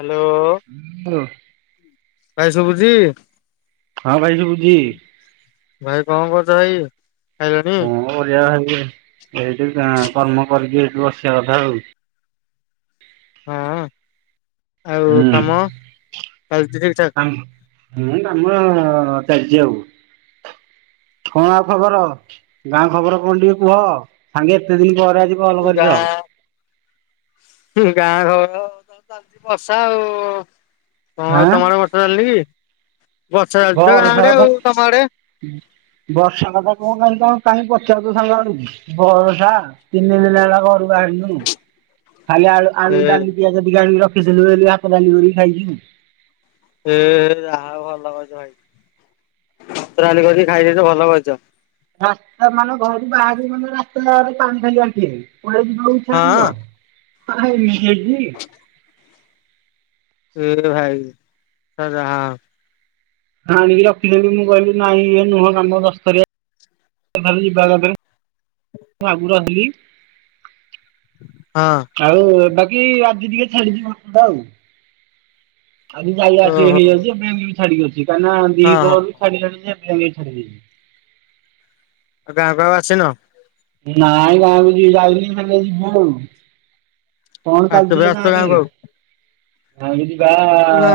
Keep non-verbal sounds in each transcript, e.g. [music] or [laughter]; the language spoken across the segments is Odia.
ହାଲୋ। ହ୍ୟାଲୋ ଭାଇ ସୁବୁଚି? ହଁ ଭାଇ ସୁବୁଚି। ଭାଇ କଣ କରୁଛ ଭାଇ ଖାଇଲଣିି? କଣ କରିବା ଭାଇ ଏଇଠି କର୍ମ କରିକି ଏଇଠି ବସିବା କଥା ଆଉ। ହଁ। ଆଉ ହୁଁ। କାମ ଚାଲିଛି ଠିକ ଠାକ [unintelligible] ହୁଁ କାମ ଚାଲିଚି ଆଉ। କଣ ଆଉ ଖବର? ଗାଁ ଖବର କଣ ଟିକେ କୁହ। ସାଙ୍ଗେ ଏତେ ଦିନ ପରେ ଆଜି କଲ କରିଚ। ଗାଁ ଗାଁ ଖବର ତ ଚାଲିଚି ବର୍ଷା ଆଉ। ତ ଆଁ ତମର। [unintelligible] ବର୍ଷା ଚାଲିଛି ଘର ସାରା ତ ତମ ଆଡେ ବର୍ଷା କଥା କଣ କାହିଁ କଣ କାହିଁକି ପଚାରୁଛ ସାଙ୍ଗ [unintelligible] ବରଷା ତିନିଦିନ ହେଲା ଘରୁ ବାହାରିନୁ। ଖାଲି ଆଳୁ ଏ ଆଳୁ ଡାଲି ପିଆଜ ଟିକେ ଆଣିକି ରଖିଥିଲୁ ବୋଲି ଭାତ ଡାଲି କରିକି ଖାଇଚୁ। ଏ ଯାହା ହଉ ଭଲ କରିଚ ଭାଇ। ଭାତ ଡାଲି କରିକି ଖାଇଦେଇଚ ଭଲ କରିଚ। ରାସ୍ତା ମାନେ ଘରୁ ବାହାରିବୁ ମାନେ ରାସ୍ତାରେ ପାଣି ଖାଲି ଆଣ୍ଟିଏ। [unintelligible] କୁଆଡ଼େ ଯିବ। ହଁ ଆ ଏମିତି ହେଇଚି? [inaudible] ଏ ଭାଇ ତ ଯାହା ଆଣିକି ରଖିଦେଲିି ମୁଁ କହିଲି ନାଇଁ ଇଏ ନୁହଁ ଆମ ଦଶସ୍ତରିଆ ଖାଲି ଯିବା କଥା। ମୁଁ ଆଗରୁ। [unintelligible] ହଁ। ଆଉ ବାକି ଆଜି ଟିକେ ଛାଡିଚି ବର୍ଷା ଟା ଆଉ। ଆଜି ଯାଇ ଆସିକି ଓହୋ ହଁ ହେଇଯାଉଛି ଆମେ ଛାଡିକି ଅଛି। କାହିଁକି ନା ହଁ ଦିପହରରୁ ଆଉ ଛାଡିଲାଣି ଯେ ଏବେ ଯାଏ ଛାଡିନି। ଆଉ ଗାଁକୁ ଆଉ ଆସିନ? ନାଇଁ ଗାଁକୁ ଯି ଯାଇନି ହେଲେ ଯିବା ଆଉ। ଆଉ କେବେ [unintelligible] ଆସୁଛ ଗାଁକୁ ଆଉ? ଆଣିଲି ବା ନା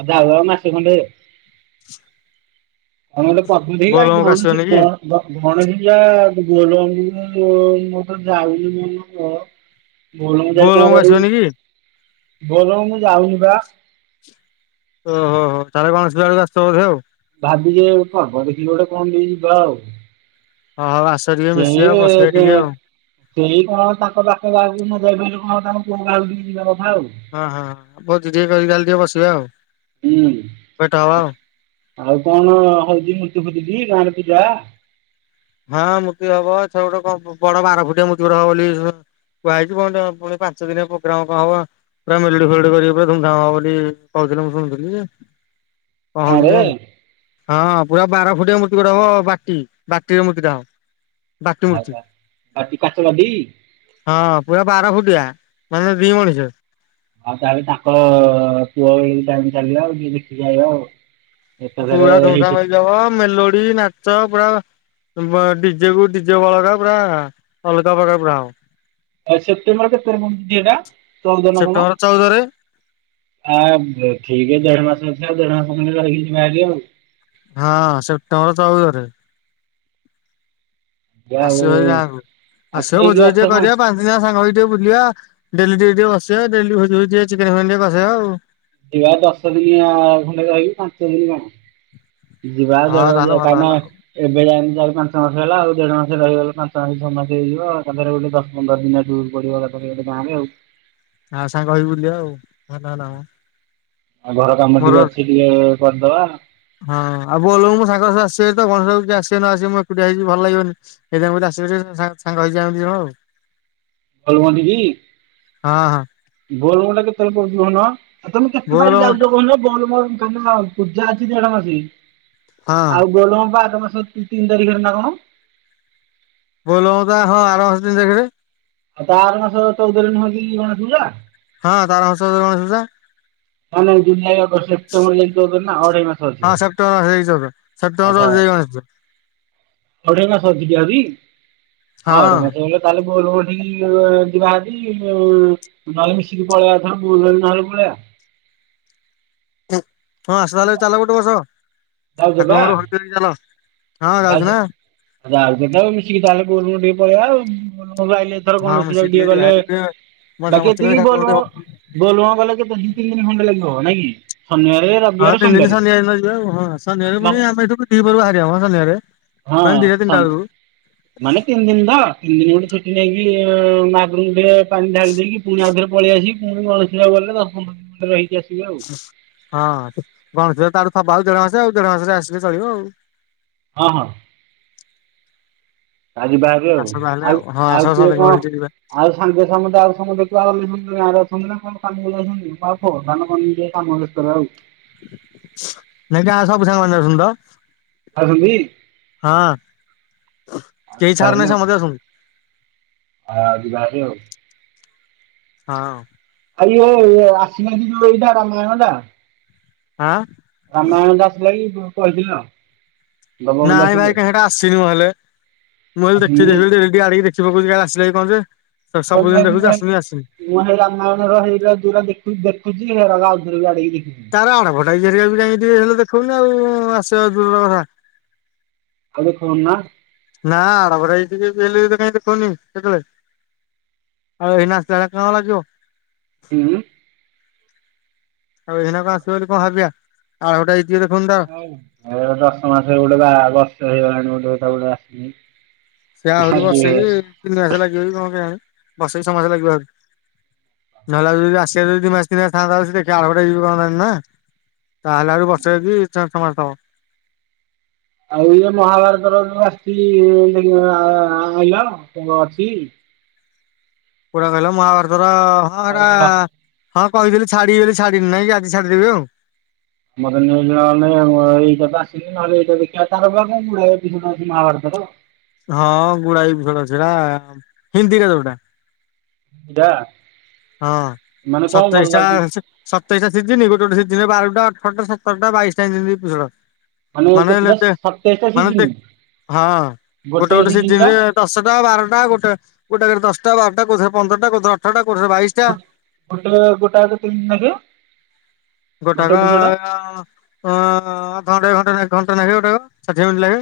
ଆ ଯାଉ ଆଉ ମାସେ ଖଣ୍ଡେ। [unintelligible] ଗଣେଶ ପୂଜା ବୋଲବମକୁ ଆସିବନି କି ବୋଲବମ [unintelligible] ମୁଁ ତ ଯାଉନି। [unintelligible] ବୋଲବମ୍ ଯାଇକି କଣ ବୋଲବମକୁ କରିବି? ଆସିବନି କି? ବୋଲବମ ମୁଁ ଯାଉନି ପା। ଓହୋ ହୋ। ତାର [unintelligible] ବେଳକୁ ଆସିଥିବ ବୋଧେ ଆଉ। ଭାବିିଚି, ଏ ପର୍ବ ଦେଖିକି ଗୋଟେ କଣ ନେଇ ଯିବା ଆଉ। ହଁ। ହଉ ଆସ ଟିକେ ସେଇ ମିଶିବା ଆଉ ବସିବା ଟିକେ ଆଉ। ସେଇ କଣ ତାଙ୍କ ପାଖରେ। [unintelligible] ହଁ ହଁଁ ହଁ। ଭୋଜି ଟିକେ କରିକି ଖାଲି ଟିକେ ବସିବା ଆଉ। ହୁଁ, ଭେଟ ହବା ଆ ଆଉ କଣ ହଉଚି ମୂର୍ତ୍ତି ଫୁର୍ତ୍ତି ଟି ଗାଁ ରେ ପୂଜା? ହଁ, ମୂର୍ତ୍ତି ହବ। ଛ ଗୋଟେ ବଡ ବାର ଫୁଟିଆ ମୂର୍ତ୍ତି ଗୋଟେ ହବ ବୋଲି କୁହାହେଇଚି। କଣ ତ ପୁଣି ପାଞ୍ଚ ଦିନିଆ ପ୍ରୋଗ୍ରାମ କଣ ହବ? ପୁରା ମେଲୋଡି ଫେଲୋଡି କରିବେ। ପୁରା ଧୁମ ଧାମ ହବ ବୋଲି କହୁଥିଲେ ମୁଁ ଶୁଣିଥିଲି। [inaudible] କଣ ହଉଚି କେଜାଣି? ହଁ, ପୁରା ବାର ଫୁଟିଆ ମୂର୍ତ୍ତି ଗୋଟେ ହବ। ବାଟି ବାଟିରେ ମୂର୍ତ୍ତି ଟା ହବ। ବାଟି ମୂର୍ତ୍ତି। ଆଚ୍ଛା, [unintelligible] କାଚ ବାଟି? ହଁ, ପୁରା ବାର ଫୁଟିଆ। ମାନେ ଦି ମଣିସେ। ଆଉ ତାହେଲେ ତାଙ୍କ ପୁଅ ଏ ଟାଇ ଚାଲିବା ଆଉ ଟିକେ ଦେଖିକି ଆଇବା ଆଉ। ଏକାଥରେ ପୁରା ହେଇଠି [unintelligible] ମେଲୋଡି, ନାଚ ପୁରା ଡିଜେକୁ ଡିଜେ ବଳକା, ପୁରା ଅଲଗା ପ୍ରକାର ପୁରା ହବ। ଏ ସେପ୍ଟେମ୍ବର କେତେରେ ପଡୁଛି ଏଇଟା? ଚଉଦ ନା କଣ? ସେପ୍ଟେମ୍ବର ଚଉଦରେ ଆ ଠିକ୍ ଦେଢ ମାସ ଅଛି। ଆଉ ଦେଢ ମାସ ଖଣ୍ଡେ ରହିିକି ଯିବା ଭାରି ଆଉ। ହଁ, ସେପ୍ଟେମ୍ବର ଚଉଦ ରେ। ଯିବା ଆଉ ଆସିବ ଭାରି ଗାଁକୁ। ଆଉ ଆସିବ କିଏ ଭୋଜି କିଏ ଫୋଜି ଅଛ ଟିକେ ସାଙ୍ଗ କରିବା। ପା ଦି ଜଣ ଆଙ୍କ ସାଙ୍ଗ ହୋଇ ଟିକେ ବୁଲିବା। ଡେଲି ଟିକେ ଟିକେ ବସିବା, ଡେଲି ଭୋଜି ଫୋଜି, ଚିକେନ୍‌ ଫିକେନ୍‌ ଟିକେ କସେଇବା ଆଉ। ଯିବା ଦଶ ଦିନିଆ ଖଣ୍ଡେ ରହିବି ପାଞ୍ଚ ଦିନି କଣ? ଯିବା ହଁ ଦେଢ ତାହେଲେ ହଜାର ଭଲ ପାଇନ ହେଲା। ଏବେ ଯାଇନି ଚାରି ପାଞ୍ଚ ମାସ ହେଲା ଆଉ ଦେଢ଼ ମାସ ରହିଗଲେ ପାଞ୍ଚ ମାସେ ଛଅ ମାସେ ହେଇଯିବ ଆ ପନ୍ଦରରେ [unintelligible] ତ ପନ୍ଦର ଦିନିଆ ଟୁର୍ ପଡିଗଲା ପରେ ଏବେ ଗାଁରେ ଆଉ। ହଁ ସାଙ୍ଗ ହେଇ ବୁଲିବା ଆଉ ହଁ ନା ନାମ। ଆଉ ଘର କାମ ଟିକେ ଅଛି ଟିକେ କରିଦବା। ହଁ ଆଉ ବୋଲ ବୋମକୁ ମୋ ସାଙ୍ଗସବୁ ଆସିବେ ତ ଗଣେଶ ପୂଜାକୁ କିଏ ଆସିବେ ନ ଆସିବେ ମୁଁ ଏକୁଟିଆ ହେଇଯିବି ଭଲ ଲାଗିବନି। ଏଇଥିପାଇଁ ମୁଁ କହିଲି ଆସିବେ ଯେ ସେ ସା ସାଙ୍ଗ ହେଇଯିବା ଆମେ ଦିଜଣ ଆଉ। ବୋଲବମ ଦେଖି ହଁ ହଁ ବୋଲବମଟା କେତେବେଳେ ପଡୁଛି କହୁନ? ଆଉ ତମେ କେତେ ପାଳି ବୋଲବମ ଯାଉଚ କୋହୁନ ବୋଲବମ୍ ତମର ପୂଜା ଅଛି ଦେଢ ମାସ। ହଁ ଆଉ ବୋଲବମ ପା ଆଗ ମାସ ତି ତିନି ତାରିଖରେ ନା କଣ? ବୋଲବମ ତା ହଁ ଆର ମାସ ତିନି ତାରିଖରେ। ଆଉ ତା ଆର ମାସ ଚୋଉଦରେ ନୁହେଁ କି ଗଣେଷ ପୂଜା? ହଁ ତାର ହସ [unintelligible] ଗଣେଷ ପୂଜା। ହଁ ନାଇ ଜୁଲାଇ ଅଗଷ୍ଟ ସେପ୍ଟେମ୍ବର ଯାଇକି ଚୋଉଦରେ ନା ଅଢେଇ ମାସ ହଁ ଅଛି। ସେପ୍ଟେମ୍ବର ମାସ ଯାଇକି ଚୋଉଦ ଆଚ୍ଛା ସେପ୍ଟେମ୍ବର ଯାଇ ଗଣେଶ ପୂଜା। ଅଢେଇ ମାସ ଅଛିିକି ଆଜି ହଁ ଅଢେଇ ମାସ ହେଲେ ତାହେଲେ ବୋଲବମ୍ ଠିକି ଯିବା ଆଜି ବୋଲ ନହେଲେ ମିଶିକି ପଳେଇବା ଏଥର ବୁଲେରେ ନହେଲେ ପଳେଇଆ। ହଁ ଆସ ତାହେଲେ ଚାଲ ଗୋଟେ ବର୍ଷ। ଯାଉଛ ପା? ଠାକୁରଙ୍କରୁ ହରିଧରିକି ଚାଲ ହଁ ଯାଉଛୁ ନା। ଯାଉଚତ ମିଶିକି ଚାଲେ ବୋଲବମ୍ ଟିକେ ପଳେଇ ଆଉ ବୋଲବମରୁ ଆଇଲେ ଏଥର ହଁ କଣ ମିଶିକି [unintelligible] ଟିଏ ଟିକେ ଯାହା ଗଲେ ଟିକେ ବାକି ମଜାମସ୍ତି କରି ଏତିକି ଠାକୁରଙ୍କୁ ବୋଲବମ ଟିକେ ବୋଲବମ୍ ଗଲେ କେତେ ଦି ତିନି ଦିନି ଖଣ୍ଟେ ଲାଗିବ ନାଇକି ଶନିବାରେ ର ହଁ ତିନି ଦିନ ଶନିବାର ଦିନ ଯିବା ଆଉ ହଁ ହଁ ଶନିବାରରେ ଫୁଣି ଆମେ ଏଠୁ ବି ଦିପହରୁ ବାହାରିବା ମ ସନ୍ଧ୍ୟାରେ। ହଁ ଅଛନ୍ତି। ମାନେ ତିନି ଦିନ ତ ତିନି ଦିନି ଗୋଟେ ଛୁଟି ନେଇକି ଇ ମହାପ୍ରଭୁଙ୍କୁ ଟିକେ ପାଣି ଢାଳି ଦେଇକି ପୁଣି ଆଉ ଥରେ ପଳେଇ ଆସିକି ପୁଣି ଗଣେଶ ପୂଜାକୁ ଗଲେ ଦଶ ପନ୍ଦର ଦିନ ଖଣ୍ଡେ ରହିକି ଆସିବା ଆଉ। ହଁ ହଁ ଗଣେଶ ପୂଜା ତାଠୁ ଥବ ଆଉ ଦେଢ ମାସ ଆଉ ଦେଢ ମାସରେ ଆସିଲେ ଚଳିବ ଆଉ। ହଁ ହଁ। କାଲି ବାହାରିବେ ଆଉ ଆସ ତାହେଲେ ଆଉ ହଁ ଆସ ଆଉ କିଏ ସମସ୍ତଙ୍କ କଣ ହେଇକି ଯିବା ଆଉ ସାଙ୍ଗେ ସାଙ୍ଗେ ତ ଆଉ ସମୁଦ୍ର ଦେଖିଆ ଆଉ ବୁଲି ଆର ଅଛନ୍ତି ନା କଣ କାମକୁ ଯାଉଛନ୍ତି [unintelligible] ଧାନ [unintelligible] କାମରେ। କରାଉ ନାଇଁ ଗାଁ ସବୁ ସାଙ୍ଗମାନେ ଅଛନ୍ତି ତ। ଯାଉଛନ୍ତି ହଁ ଆଉ କେହି ଯିବା ଛାଡନା ସମସ୍ତେ ଆସନ୍ତି। ହଁ ଯିବା ଆସି ଆଉ। ହଁ। ଆଉ ଇଏ ଆସିନେହିଁ କି କଣ ଏଇଟା ରାମାୟଣଟା? ହଁ। ରାମାୟଣଟା ଆସିଲା କି କ କହିଥିଲ। ଦବ ବୋଲି ନାଇଁ ଆସିଲେ ଭାଇ କାଇଁ ହେଟା ଆସିନିମ ହେଲେ। ମୁଁ ହେଲେ ଦେଖି ଦେ ଆସିନି [unintelligible] ଆଣିକି ଦେଖି ପକୋଉଛି କାଳେ ଆସିଲା କି କଣ ଯେ ସେ ସବୁଦିନ କହିଲି ଦେଖୁଚି ଭାଇ ଆସୁନି ଆସିନି। ମୁଁ ହେଇ ରାମାୟଣର ହେଇରା ଯୋଉରା ଦେଖୁ ଦେଖୁଚି ହେରାକୁ ଆଉଥରେ ବି ଆଡେଇକି ଦେଖୁଚି। ଆରେ ଆଡଭାଟାଇଜି ହରିକା ବି ହେଲେ ଦେଖୋଉନି ଆଉ ଆସିବା ଦୂରର କଥା। ଆଉ ଦେଖୋଉନି ନା। ନା ଆଡଭଟାଇଜ ଟିକେ ବି ହେଲେ ବି କାଇଁ ଦେଖୋଉନି କେତେବେଳେ। ଆଉ ଏଇନା ଆସିଲା ବେଳେ କଣ ଲାଗିବ। ତିନୁ ଆଉ ଏଇଖିନା କଣ ଆସିବ ବୋଲି କଣ ଭାବିବା ଆଡଭଟାଇଜ ଟିକେ ଦେଖୋଉନି ତା ଏ ଦଶ ମାସ ହେ ଗୋଟେ ବା ବର୍ଷ ହେଇଗଲାଣି ଗୋଟେ ଗୋଟେ ଆସିି। ସେ ଆହୁରି ବର୍ଷେ କି ତିନି ମାସ ଲାଗିବ ବି କଣ କେୟାଣି ବର୍ଷ କି ଛଅ ମାସ ଲାଗିବ ଆହୁରି। ନହଲେ ଯଦି ଆସିବା ଯଦି ମାସି ଥାଆନ୍ତା [inaudible] ନା ତାହେଲେ ଆହୁରୁ ବର୍ଷେ କି ଛଅଟା ମାରିଦେବ। ଆଉ ଏଇନା ମହାଭାରତର ଆସିଛି ଆଇଲ ଅଛି। କୋଉଟା କହିଲ ମହାଭାରତର ହଁ ଏରା କହିଥିଲ। ହଁ କହିଥିଲି ଛାଡିବି ବୋଲି ଛାଡିିନି ଆଜି ଛାଡିଦେବି ଆଉ। ମର ନେଇଣଲେଁ ଏଇଟା ବି ଆସିଲି ନହେଲେ ଏଇଟା ଦେଖିବା ତାର ବାଡଟା ଅଛି ମହାଭାରତର ହଁ ଗୁଡାଏ [unintelligible] ଅଛିନା, ହିନ୍ଦୀରେ ଯୋଉଟା। ଟା ହଁ ସତେଇଶଟା ସେ ସତେଇଶଟା ସିଜିନ ଗୋଟେ ଗୋଟେ ସଜିନ ବାରଟା ଅଠରଟା ସତରାଟା ବାଇସ୍ ଟା ଏମିତି ଏପିଶୋଡ। ମାନେ କେତେଟା ଲେତେ ସତେଇଶଟା ମାନେତେ ସିଜିନି। ହଁ ଗୋଟେ ଗୋଟେ ସିଜିନ୍ ଟା ସିଜିନରେ ଦଶଟା ବାରଟା ଗୋଟେ ଗୋଟେକେରେ ଦଶଟା ବାରଟା କଉଥିରେ ପନ୍ଦରଟା କୋଉଥରେ ଆଠରଟା କୋଉଥିରେ ବାଇଶ ଗୋଟେ ଗୋଟା କେ କେତେ ଦିନ ଲାଗେ? ଗୋଟେ ଗୋଟାକ ଏପିସୋଡ ଆଁ ଅଧଘଣ୍ଟା ଅଧଘଣ୍ଟା ଘଣ୍ଟା ଲାଗିବ ଗୋଟାକ ଷାଠିଏ ମିନିଟ୍ ଲାଗେ।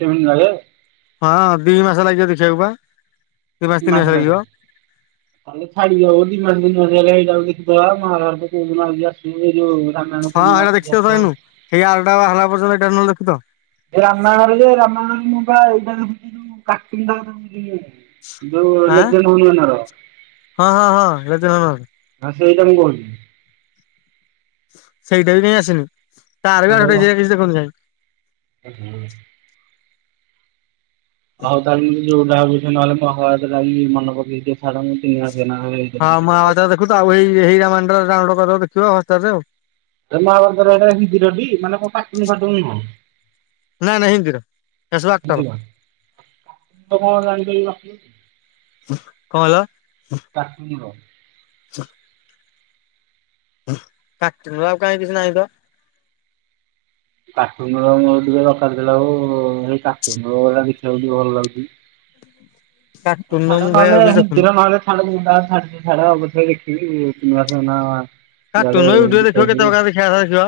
କେମିତି ଲାଗେ? ହଁ ଦି ମାସ ଲାଗିିବ ଦେଖିବାକୁ ପା। ଦି ମାସ ତିନି ମାସ ଲାଗିବ [unintelligible] ତାେ ଛାଡି ଯବ ଦିମା ଦିନ ଆସ ହେଲେ ଏଇଟାଉ କିଛି ମାହା ଘର କୋଉ ଆସିବୁ ଏଇ ଯୋଉ [inaudible] ଆଉ ସେଇ ଆରଟା ବାହାରିଲା ପର୍ଯ୍ୟନ୍ତ ଏଇଟାରେ ନହେଲେ ଦେଖୁ ତ। ଏ ରାମାୟଣରେ ଯେ ରାମାୟଣରେ ମୁଁ ପା ଏଇ ପା ଦେଖୁଚି ଏଇ ଯୋଉ କାର୍ଟୁନ [unintelligible] ଆଁ କଥା ଯୋଉ [unintelligible] ହର ହଁ ହଁ ହଁ ଲେଜେଣ୍ଡ ଅନର ହଁ ସେଇଟା ମୁଁ କହୁଛି। ସେଇଟା ବି କାଇଁ ଆସିନି ତାର ବି ସେଇଟା ଆଠଟା [unintelligible] କିଛି ଦେଖନ୍ତୁ ନାହିଁ। [unintelligible] ହଉ ତାହେଲେ ଯୋଉଟା ହଉଛି ନହେଲେ ମନେ ପକେଇକି ଟିକେ ଛାଡ଼ [inaudible] ହଁ ମୁଁ ଆଉ ଦେଖୁଥ ଆଉ ଏଇ ଏଇ ଡାଉନଲୋଡ କରିଦେବ ହସ୍ଟାରରେ ଆଉ। ମହାଭାରତର ଏଇଟା ହିନ୍ଦୀର ଟି ମାନେ କ କାଟୁନି ଫାଟୁନ? ନାଇଁ ନାଇଁ ହିନ୍ଦୀର ସେ ସବୁ ଆକ୍ଟର। ତୁମର କଣ ଜାଣି କଣ କହିଲ ପାରିବିନା [inaudible] [inaudible] କାଟୁନ ଆଉ କାଇଁ କିଛି ନାଇଁ ତ। କାଟୁନର ମୋର ଟିକେ ଦରକାର ଥିଲା ଆଉ [unintelligible] ହେଇ କାଟୁନ [unintelligible] ଦେଖିବାକୁ ଟିକେ ଭଲ ଲାଗୁଚି। ହଁ କାର୍ଟୁନ ଛାଡ ମୁଁ ଭାଇ ନହେଲେ ଆଉ କିଛି ଦେଖୁନି। ହିନ୍ଦୀର ନହେଲେ ଛାଡ ଛାଡିଲେ ଛାଡ ଦେଖିଆ ଦେଖିବି [unintelligible] ନାହିଁ ନା। କାଟୁନ ଭିଡ଼ିଓ ଦେଖ କେତେ ପକାର ଦେଖିଆ କଥା ଦେଖିବ।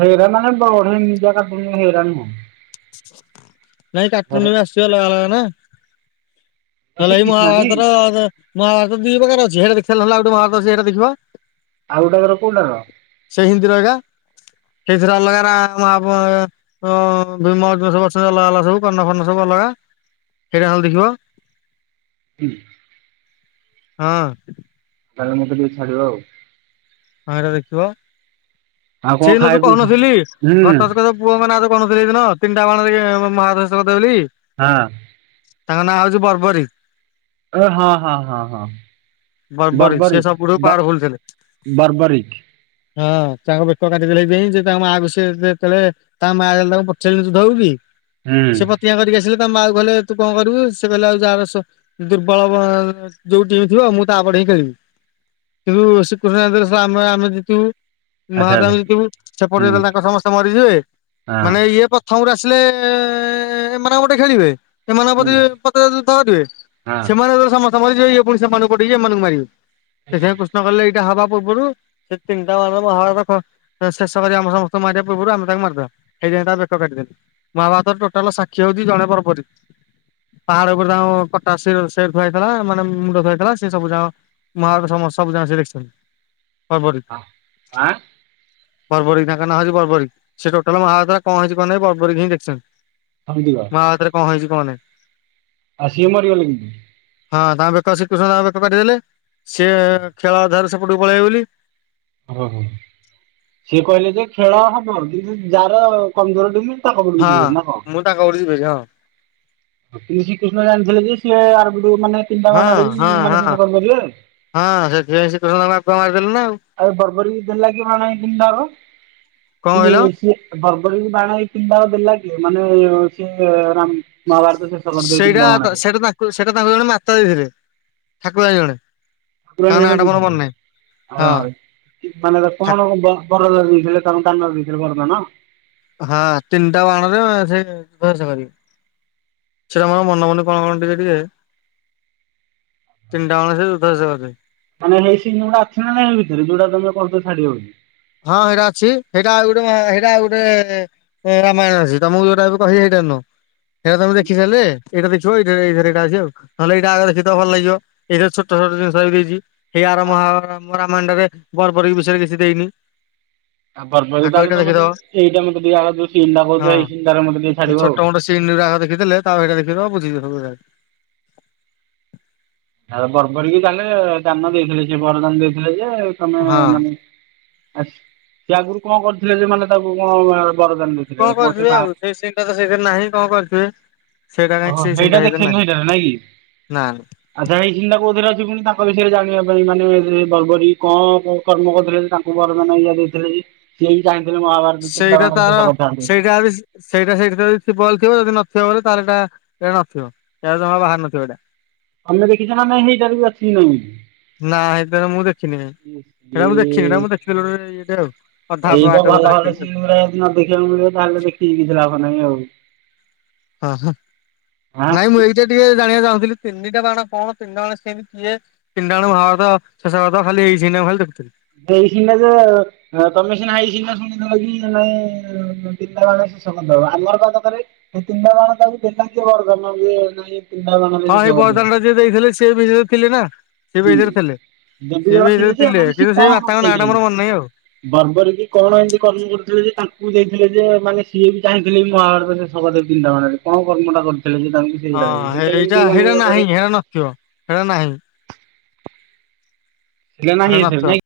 ହେଇରା ମାନେ ବଢେ ନିଜା କାଟୁନ ହେଇରା ନୁହେଁ। ନାଇଁ କାଟୁନ ବି ଅସୁଚି ଅଲଗା ଅଲଗା ନା। ନହେଲେ ଏଇ ଶ୍ରୀକ୍ରିଷ୍ଣଟି ମହାଭାରତର [unintelligible] ମହାଭାରତ ଦି ପ୍ରକାର ଅଛି ହେଇଟା ଦେଖିସାରଲେ ଗୋଟେ ମହାଭାରତ ଅଛି ସେଟା ଦେଖିବ। ଆଉ ଗୋଟା କର କୋଉଟାର? ସେ ହିନ୍ଦିର ଏକା ସେଇଥିରେ ଅଲଗାରା [unintelligible] ହଁ ଭିମ ଅର୍ଜୁନ ସବୁ ଅଛନ୍ତି ଅଲଗା ଅଲଗା ସବୁ କର୍ଣଫର୍ନ ସବୁ ଅଲଗା ସେଇଟା ହେଲେ ଦେଖିବ। ହୁଁ ହଁ। ତାହଲେ ମୋତ ଟିକେ ଛାଡ଼ିବ ଆଉ। ହଁ [unintelligible] ଦେଖିବ ଆଉ କ'ଣ ସେଇଦିନ ଯୋଉ ଖାଇବା ପିଇବା କହୁନଥିଲି ଘଟୋତ୍କଚ ପୁଅ ମାନଙ୍କ କଥା ଯୋଉ କହୁନଥିଲି ହେଈ ଦିନ ତିନିଟା ବାଣରେ କି ମହାଭାରତ ଶେଷ କରିଦେଵେ ବୋଲି। ହଁ। ତାଙ୍କ ନାଁ ହଉଚି ବର୍ବରୀ। ଏ ହଁ ହଁ ହଁ ହଁ ସିଏ ବର୍ବରୀ ସବୁଠୁ ବ ପାୱାରଫୁଲ ଥିଲେ। ବର୍ବରିକ୍। ହଁ ତାଙ୍କ ବେକ କାଟି ଦେଲେ ସେଦ ପାଇଁ ସେ ତାଙ୍କ ମାଆ କୁ ସେ ଯେତେଳେ ତା ମାଆ ଯେତେଳେ ତାଙ୍କୁ ପଚାରିଲେ ତୁ ଦବୁକି? ହୁଁ। ତିଆଁ କରିକି ଆସିଲେ ତା ମା କୁ କହିଲେ ତୁ କଣ କରିବୁ ସେ କହିଲା ଆଉ ଯାରାସ ଦୁର୍ବଳବ ବ ଯୋଉ ଟିମ୍ ଥିବ ମୁଁ ତାପଟ ହିଁ ଖେଳିମି କିନ୍ତୁ କୃଷ୍ଣ [unintelligible] ଆମେ ଆମେ ଜିତିବୁ। ମାଆ ଆଚ୍ଛା ଆଚ୍ଛା ଜାଣିଥିବୁ ସେପଟେ ହୁଁ ଯେତେଲେ ତାଙ୍କ ସମସ୍ତ ମରିଯିବେ ହଁ ମାନେ ଇଏ ପ ଥମରୁ ଆସିଲେ ଏମାନଙ୍କ ପଟେ ଖେଳିବେ। ଏମାନଙ୍କ ହୁଁ ପ୍ରତି ପତି ଯୁଦ୍ଧ କରିବେ ହଁ ସେମାନେ ଯେତେବେଳେ ସମସ୍ତେ ମରି ଜିବେ ଇଏ ପୁଣି ସେମାନଙ୍କୁ ପଠେଇକି ଏମାନଙ୍କୁ ମାରିବେ। ସେଥିପାଇଁ କୃଷ୍ଣ କଲେ ଏଇଟା ହବା ପୂର୍ବରୁ ସେ ତିନିଟା ପାଦ ବାହାରେ ରଖ। ଶେଷ କରି ଆମ ସମସ୍ତଙ୍କୁ ମାରିବା ପୂର୍ବରୁ ଆମେ ତାକୁ ମାରଦେବା ହେଇଥି ପାଇଁ ତା ବେକ କାଟିଦେଲେ। ମାହାଭାତର ଟୋଟାଲ ସାକ୍ଷୀ ହେଉଚି ଜଣେ ବର୍ବରୀ। ପାହାଡ ଉପରେ ତାଙ୍କ କଟା ଶିର ସେଟି ଥୁଆହେଇଥିଲା ମାନେ ମୁଣ୍ଡ ଥୁଆହେଇଥିଲା ସେ ସବୁ ଯାଙ୍କ ମହାଭାରତ ସମ ସବୁ ଜାଙ୍କ ସିଏ ଦେଖିଚନ୍ତି ବର୍ବରୀ। ଆଁ ବର୍ବରୀ ତାଙ୍କ ନାଁଉଛି ବର୍ବରୀ ସିଏ ଟୋଟାଲ ମହାଭାରତ କଣହେଇଛି କଣ ନାହିଁ ବର୍ବରୀ ହିଁ ଦେଖିଛନ୍ତି। ଥଲୀଅ। ମହାଭାରତରେ କଣ ହେଇଚି କଣନାଇ? ଆଉ ସିଏ ମାରିଗଲେ କେମତି? ହଁ ତାଙ୍କ ବେକ ଶ୍ରୀକୃଷ୍ଣ ତାଙ୍କ ବେକ କାଟିଦେଲେ ସିଏ ଖେଳଅଧାରେ ସେପଟକୁ ପଳେଇବେ ବୋଲି। ଓ ହୋ, ସିଏ କହିଲେ ଯେ ଖେଳ ହବ କିଂତୁ ଯାର କମଜୋର ଟିମ ହଁ ମୁଁ ତାଙ୍କ ପଟିକି [unintelligible] ହଁ। ଶ୍ରୀକୃଷ୍ଣ ଜାଣିଥିଲେ ଯେ ସିଏ ଆରୁ ମାନେ ତିନତା ହଁ ମାରେ ବି ହଁ ହଁ ମାନେଠନ କରିବେ ଆଉ। ହଁ ସେଥିପାଇଁ ଶ୍ରୀକୃଷ୍ଣଙ୍କ ତାଙ୍କୁ ଆଗୁଆ ମାରିଦେଲେ ନା ଆଉ। ଆଉ ବର୍ବରି ଦେଲା କି [unintelligible] କଣ କି କହିଲ? ସିଏ ବର୍ବରୀ କି ବାଣ ଏଇ ତିନିଟାଙ୍କ ଦେଲା କି ମାନେ ସିଏ ରା ମହାଭାରତ ଶେଷ କରିଦିଅ ଏଇ ତିନିଟା ବାଣ ରେ। କୋ ସେଟା ତାଙ୍କୁ ଜଣେ ମାତା ଦେଇଥିଲେ ଠାକୁରାଣି ଜଣେ। ତାଙ୍କ ଠକୁରାଣି ନାଁ ଜଣେ ଟା ମୋର ଦେଇଥିଲେ, ମନେ ନାହିଁ ହଁ। ମାନେ ଏ ଠା କଣ ବ ବରଦ ଦେଇଥିଲେ ତାଙ୍କୁ କାନରେ ଦେଇଥିଲେ ବରଦାନ? ହଁ ତିନିଟା ବାଣରେ ସେ ଧ୍ବଂସ କରିବେ। ସେଟା ମୋର ମନପଣୁନି କଣ କଣ ଟିକେ ଟିକେ? ତିନିଟା ବାଣରେ ସେ ଯୁଦ୍ଧ ଶେଷ କରିଦେବେ। ମାନେ ହେଇ ସି ଗୁଡ ଅଛି ନାଇ ଭିତରେ ଯୋଉଟା ତମେ କରୁଛ ଛାଡିବ ବୋଲି? ହଁ ସେଇଟା ଅଛି ସେଇଟା ଗୋଟେ ହେଟା ଗୋଟେ ଏ ରାମାୟଣ ଅସି ତମକୁ ଯୋଉଟା କହି ସେଇଟାନୁଅ ସେଇଟା ତମେ ଦେଖି ସାରିଲେ ଏଇଟା ଦେଖିବ ଏଇଟା ଏଇ ଏଇଟା ଅଛି ଆଉ, ନହେଲେ ଏଇଟା ଆଗରେ ଦେଖିତ ଭଲ ଲାଗିବ ଏଇଥିରେ ଛୋଟ ଛୋଟ ଜିନିଷ ବି ଦେଇଛି। ସେଇଆର ମହାମ ରାମଣ୍ଡରେ ବରବର ବିଷୟରେ କିଛି ଦେଇନି। ଆଉର୍ବ ଆଗ ଏଇଟା ତାହଲେ ମୋତେ ଦେଖିଦବ ଏଇଟ ମତେ ଟେ ଆ ଯୋ ସିନ୍ କହୁଛ ଏଇ ସିନ ମତେ ଟେ ଛାଡିବ ଆଉ। ତିନି ରାଗ ଦେଖିଦେଲେ ତାପରେ ହେଟା ଦେଖି ଦବ ବୁଝିଯିବ ସବୁ ଏକରେ। ହେ ବର୍ବରୀ କି ତାହେଲେ ଦାନ ଦେଇଥିଲେ ସେ ବରଦାନ ଦେଇଥିଲେ ଯେ ତମେ ହଁ। ମାନେ ଆ ସେ ଆଗରୁ କଣ କରିଥିଲେ ଯେ ମାନେ ତାକୁ କଣ ବରଦାନ ଦେ କଣ କରଥିବେ ଆଉ ସେଇ ସିନ୍ ତ ସେଇଥିରେ ନାହିଁ କଣ କରିଥିବେ? ସେଇଟା କାଇହିଁ ଓହୋ ସେ ସିନ ସେଇଟା ଟା ହେଥିରେ ଦେଖେନି ନାଇ, ସେଇଟାରେ ନାଇଁ କି ନାଁ ନାଁ। ଆଚ୍ଛା ଏଇ ସିନ ଟା କୋଉଥିରେ ଅଛି ପୁଣି ତାଙ୍କ ବିଷୟରେ ଜାଣିବା ପାଇଁ ମାନେ ବର୍ବରୀ କଣ କ କର୍ମ କରୁଥିଲେ ଯେ ତାଙ୍କୁ ବରଦାନ ଇଆ ଦେଇଥିଲେ ଯେ। ସିଏ ହିଁ ଚାହିଁଥିଲେ ମହାଭା ସେଇଟା ତାର ସେଇଟା ବିସି ସେଇଟା ସେଇଠି ଯଦ ଥିବ ଥିବ ଯଦି ନଥିବ ବୋ ତାହେଲେ ଏଟା ଏଇଟା ନଥିବ ଏ ଜ ବାହାର ନଥିବ ଏଇଟା। ଆମେ ଦେଖିଛେ ନା ନାଇଁ ହେଇଟାର ବି ଅଛି କି ନାଇଁ ବୋଲି? ନା ହେଟରେ ମୁଁ ଦେଖିନି। ଏଇଟା ମୁଁ ଦେଖିନି ନା ଇସି ମୁଁ ଦେଖଥିଲି ଗୋଟ ଏଇଟ ଆ ଅଧା ଏଇ ତ ଆ ଭଲ ଗୋଟେ ଭଲ ଆଉ ସିନ୍ ଗୁରା ଯଦି ନ ଦେଖିବାକୁ ମିଳିବ ତାହେଲେ ଦେଖିକି କିଛି ଲାଭ ନାହିଁ ଆଉ ଓ ହଁ ଆଁ ନାଇଁ ମୁ ଏଇଟା ଟିକେ ଜାଣିବାକୁ ଚାଁହୁଥିଲି ତିନିଟା ବାଣ କଣ ତିନିଟା ବାଣ କେମିତି ହୁଏ ତିନିଟା ବାଣ ମହାଭାରତ ସସାରତା ଖାଲି ଏଇ ସିନ ଟା ଖାଲି ଦେଖୁଥିଲି ସେଇ ସିନ ଟା ତମେ ସିନା ହୋଇ ସିନା ଶୁଣିଦବ କି ନାଇଁ ପିଲାବେଳ ଶେଷ କରିଦବ ଆମର କଣ ଦରକାର ସେ ତିନିଟା କାର ତାକୁ ଦୋ କିଏ କରିଦମା ନାଇଁ ତିନିଟା ବାଣରେ ହଁ ଶେଷ ସେଇ ବରଦାନ କରିଦେବେ। ଟା ଯିଏ ଦେଇଥିଲେ ସିଏ ବିରେ ଥିଲେ ନା ସିଏ ବି ହୁଁ ଏଥିରେ ଥିଲେ ଯଦି ସିଏ ଜଣ ବି ଏଥିରେ ଯେ ଥିଲେ ମାନେ ସିଏ କିନ୍ତୁ କଣ ସେଇ ମାତାଙ୍କ କରୁଥିଲେ? ନାଁଟା ମୋର ମନେ ନାହିଁ ଆଉ ବର୍ବରୀ କି କଣ ଏମିତି କର୍ମ କରୁଥିଲେ ଯେ ତାଙ୍କୁ ଦେଇଥିଲେ ଯେ ମାନେ ସିଏ ବି ଚାହିଁଥିଲେ ମହାଭାରତ ଶେଷ ସ ଦେବ ତାରେ କଣ କର୍ମଟା କରିଥିଲେ ଯେ ତାଙ୍କୁ ସେଇଟା ହଁ ଦେବେ ସେଇଟା ବି ଟିକେ ହେଇଟା ଜାଣିବା ହେଇଟା ଦରକାର। ନାହିଁ ହେରା ନଥିବ ହେରା ନାହିଁ ହେ ହେଇଟା ନାହିଁ ଏଥିରେ ନଥିବ। ନାଇଁ